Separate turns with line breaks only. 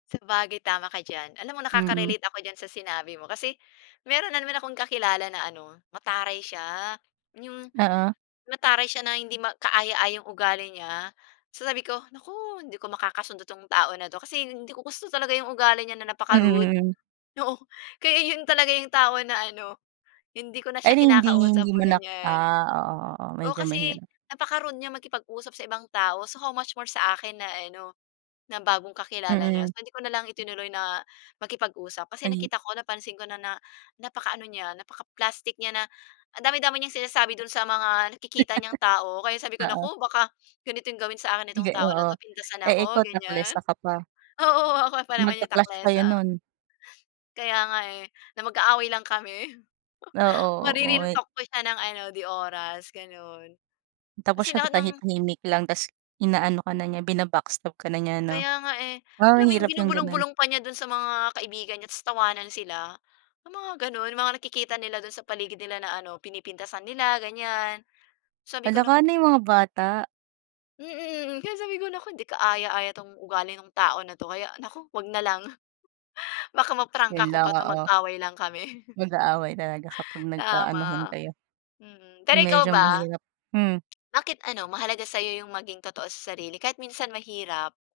Sabagay, tama ka diyan. Alam mo,
Mm.
nakaka-relate ako diyan sa sinabi mo kasi meron na naman akong kakilala na ano, mataray siya, 'yong
Oo.
mataray siya na hindi ma kaaya-ayang ugali niya. So sabi ko, "Naku! hindi ko makakasundo 'tong tao na 'to," kasi hindi ko gusto talaga 'yong ugali niya na napaka-rude.
Mm. Mm.
Oo, kaya 'yon talaga yung tao na ano, hindi ko na siya
Ay hinding
kinakausap
hindi mo na
ganyan
ah oo. Oo,
oo,
medyo
kasi
mahirap.
napaka-rude niyang makipag-usap sa ibang tao, so how much more sa akin na ano, na bagong kakilala niya.
Mm.
So, hindi ko na lang itinuloy na makipag-usap kasi
Maging
nakita ko, napansin ko na na napaka-ano niya, napaka-plastic niya na, ang dami-dami niyang sinasabi do'n sa mga nakikita niyang tao. Kaya sabi ko,
Oo.
"Naku! Baka ganitong gawin sa akin nitong
Iga
tao na
oo.
'to. Pintasan
Eh,
ako,"
ikaw
ganyan.
taklesa ka pa.
Oo, oo ako pa naman yung
Magka-clash kayo
taklesa.
nun.
Kaya nga eh, na magkaaway lang kami.
Oo, oo,
Mare-real
mit
talk ko siya nang ano, 'di oras, gano'n.
Tapos
Kasi
siya
lahat
tatahi
ng
tahimik lang tapos ina-ano ka na niya, bina-backstab ka na niya ano.
Kaya nga eh,
Wow,
alam
ang
mo yung
hirap yung gano'n.
binubulong-bulong pa niya do'n sa mga kaibigan niya tapos tawanan sila. Yung mga gano'n, mga nakikita nila do'n sa paligid nila na ano, pinipintasan nila, ganyan. Sabi ko,
Hala
"Naku"
ka! Ano yun, mga bata.
Mm. Kaya sabi ko, "Naku! Hindi ka-aya-aya 'tong ugali nung tao na 'to. Kaya, naku! 'Wag na lang. Baka ma-prangka
Yun
ko
lang
pa 'to,
oo.
mag-away lang kami."
Mag-aaway talaga kapag nag-a-anuhan
Tama,
kayo.
mm. Pero ikaw
Medyo
ba?
mahirap, hmm.
Bakit ano mahalaga sa'yo yung maging totoo sa sarili kahit minsan mahirap?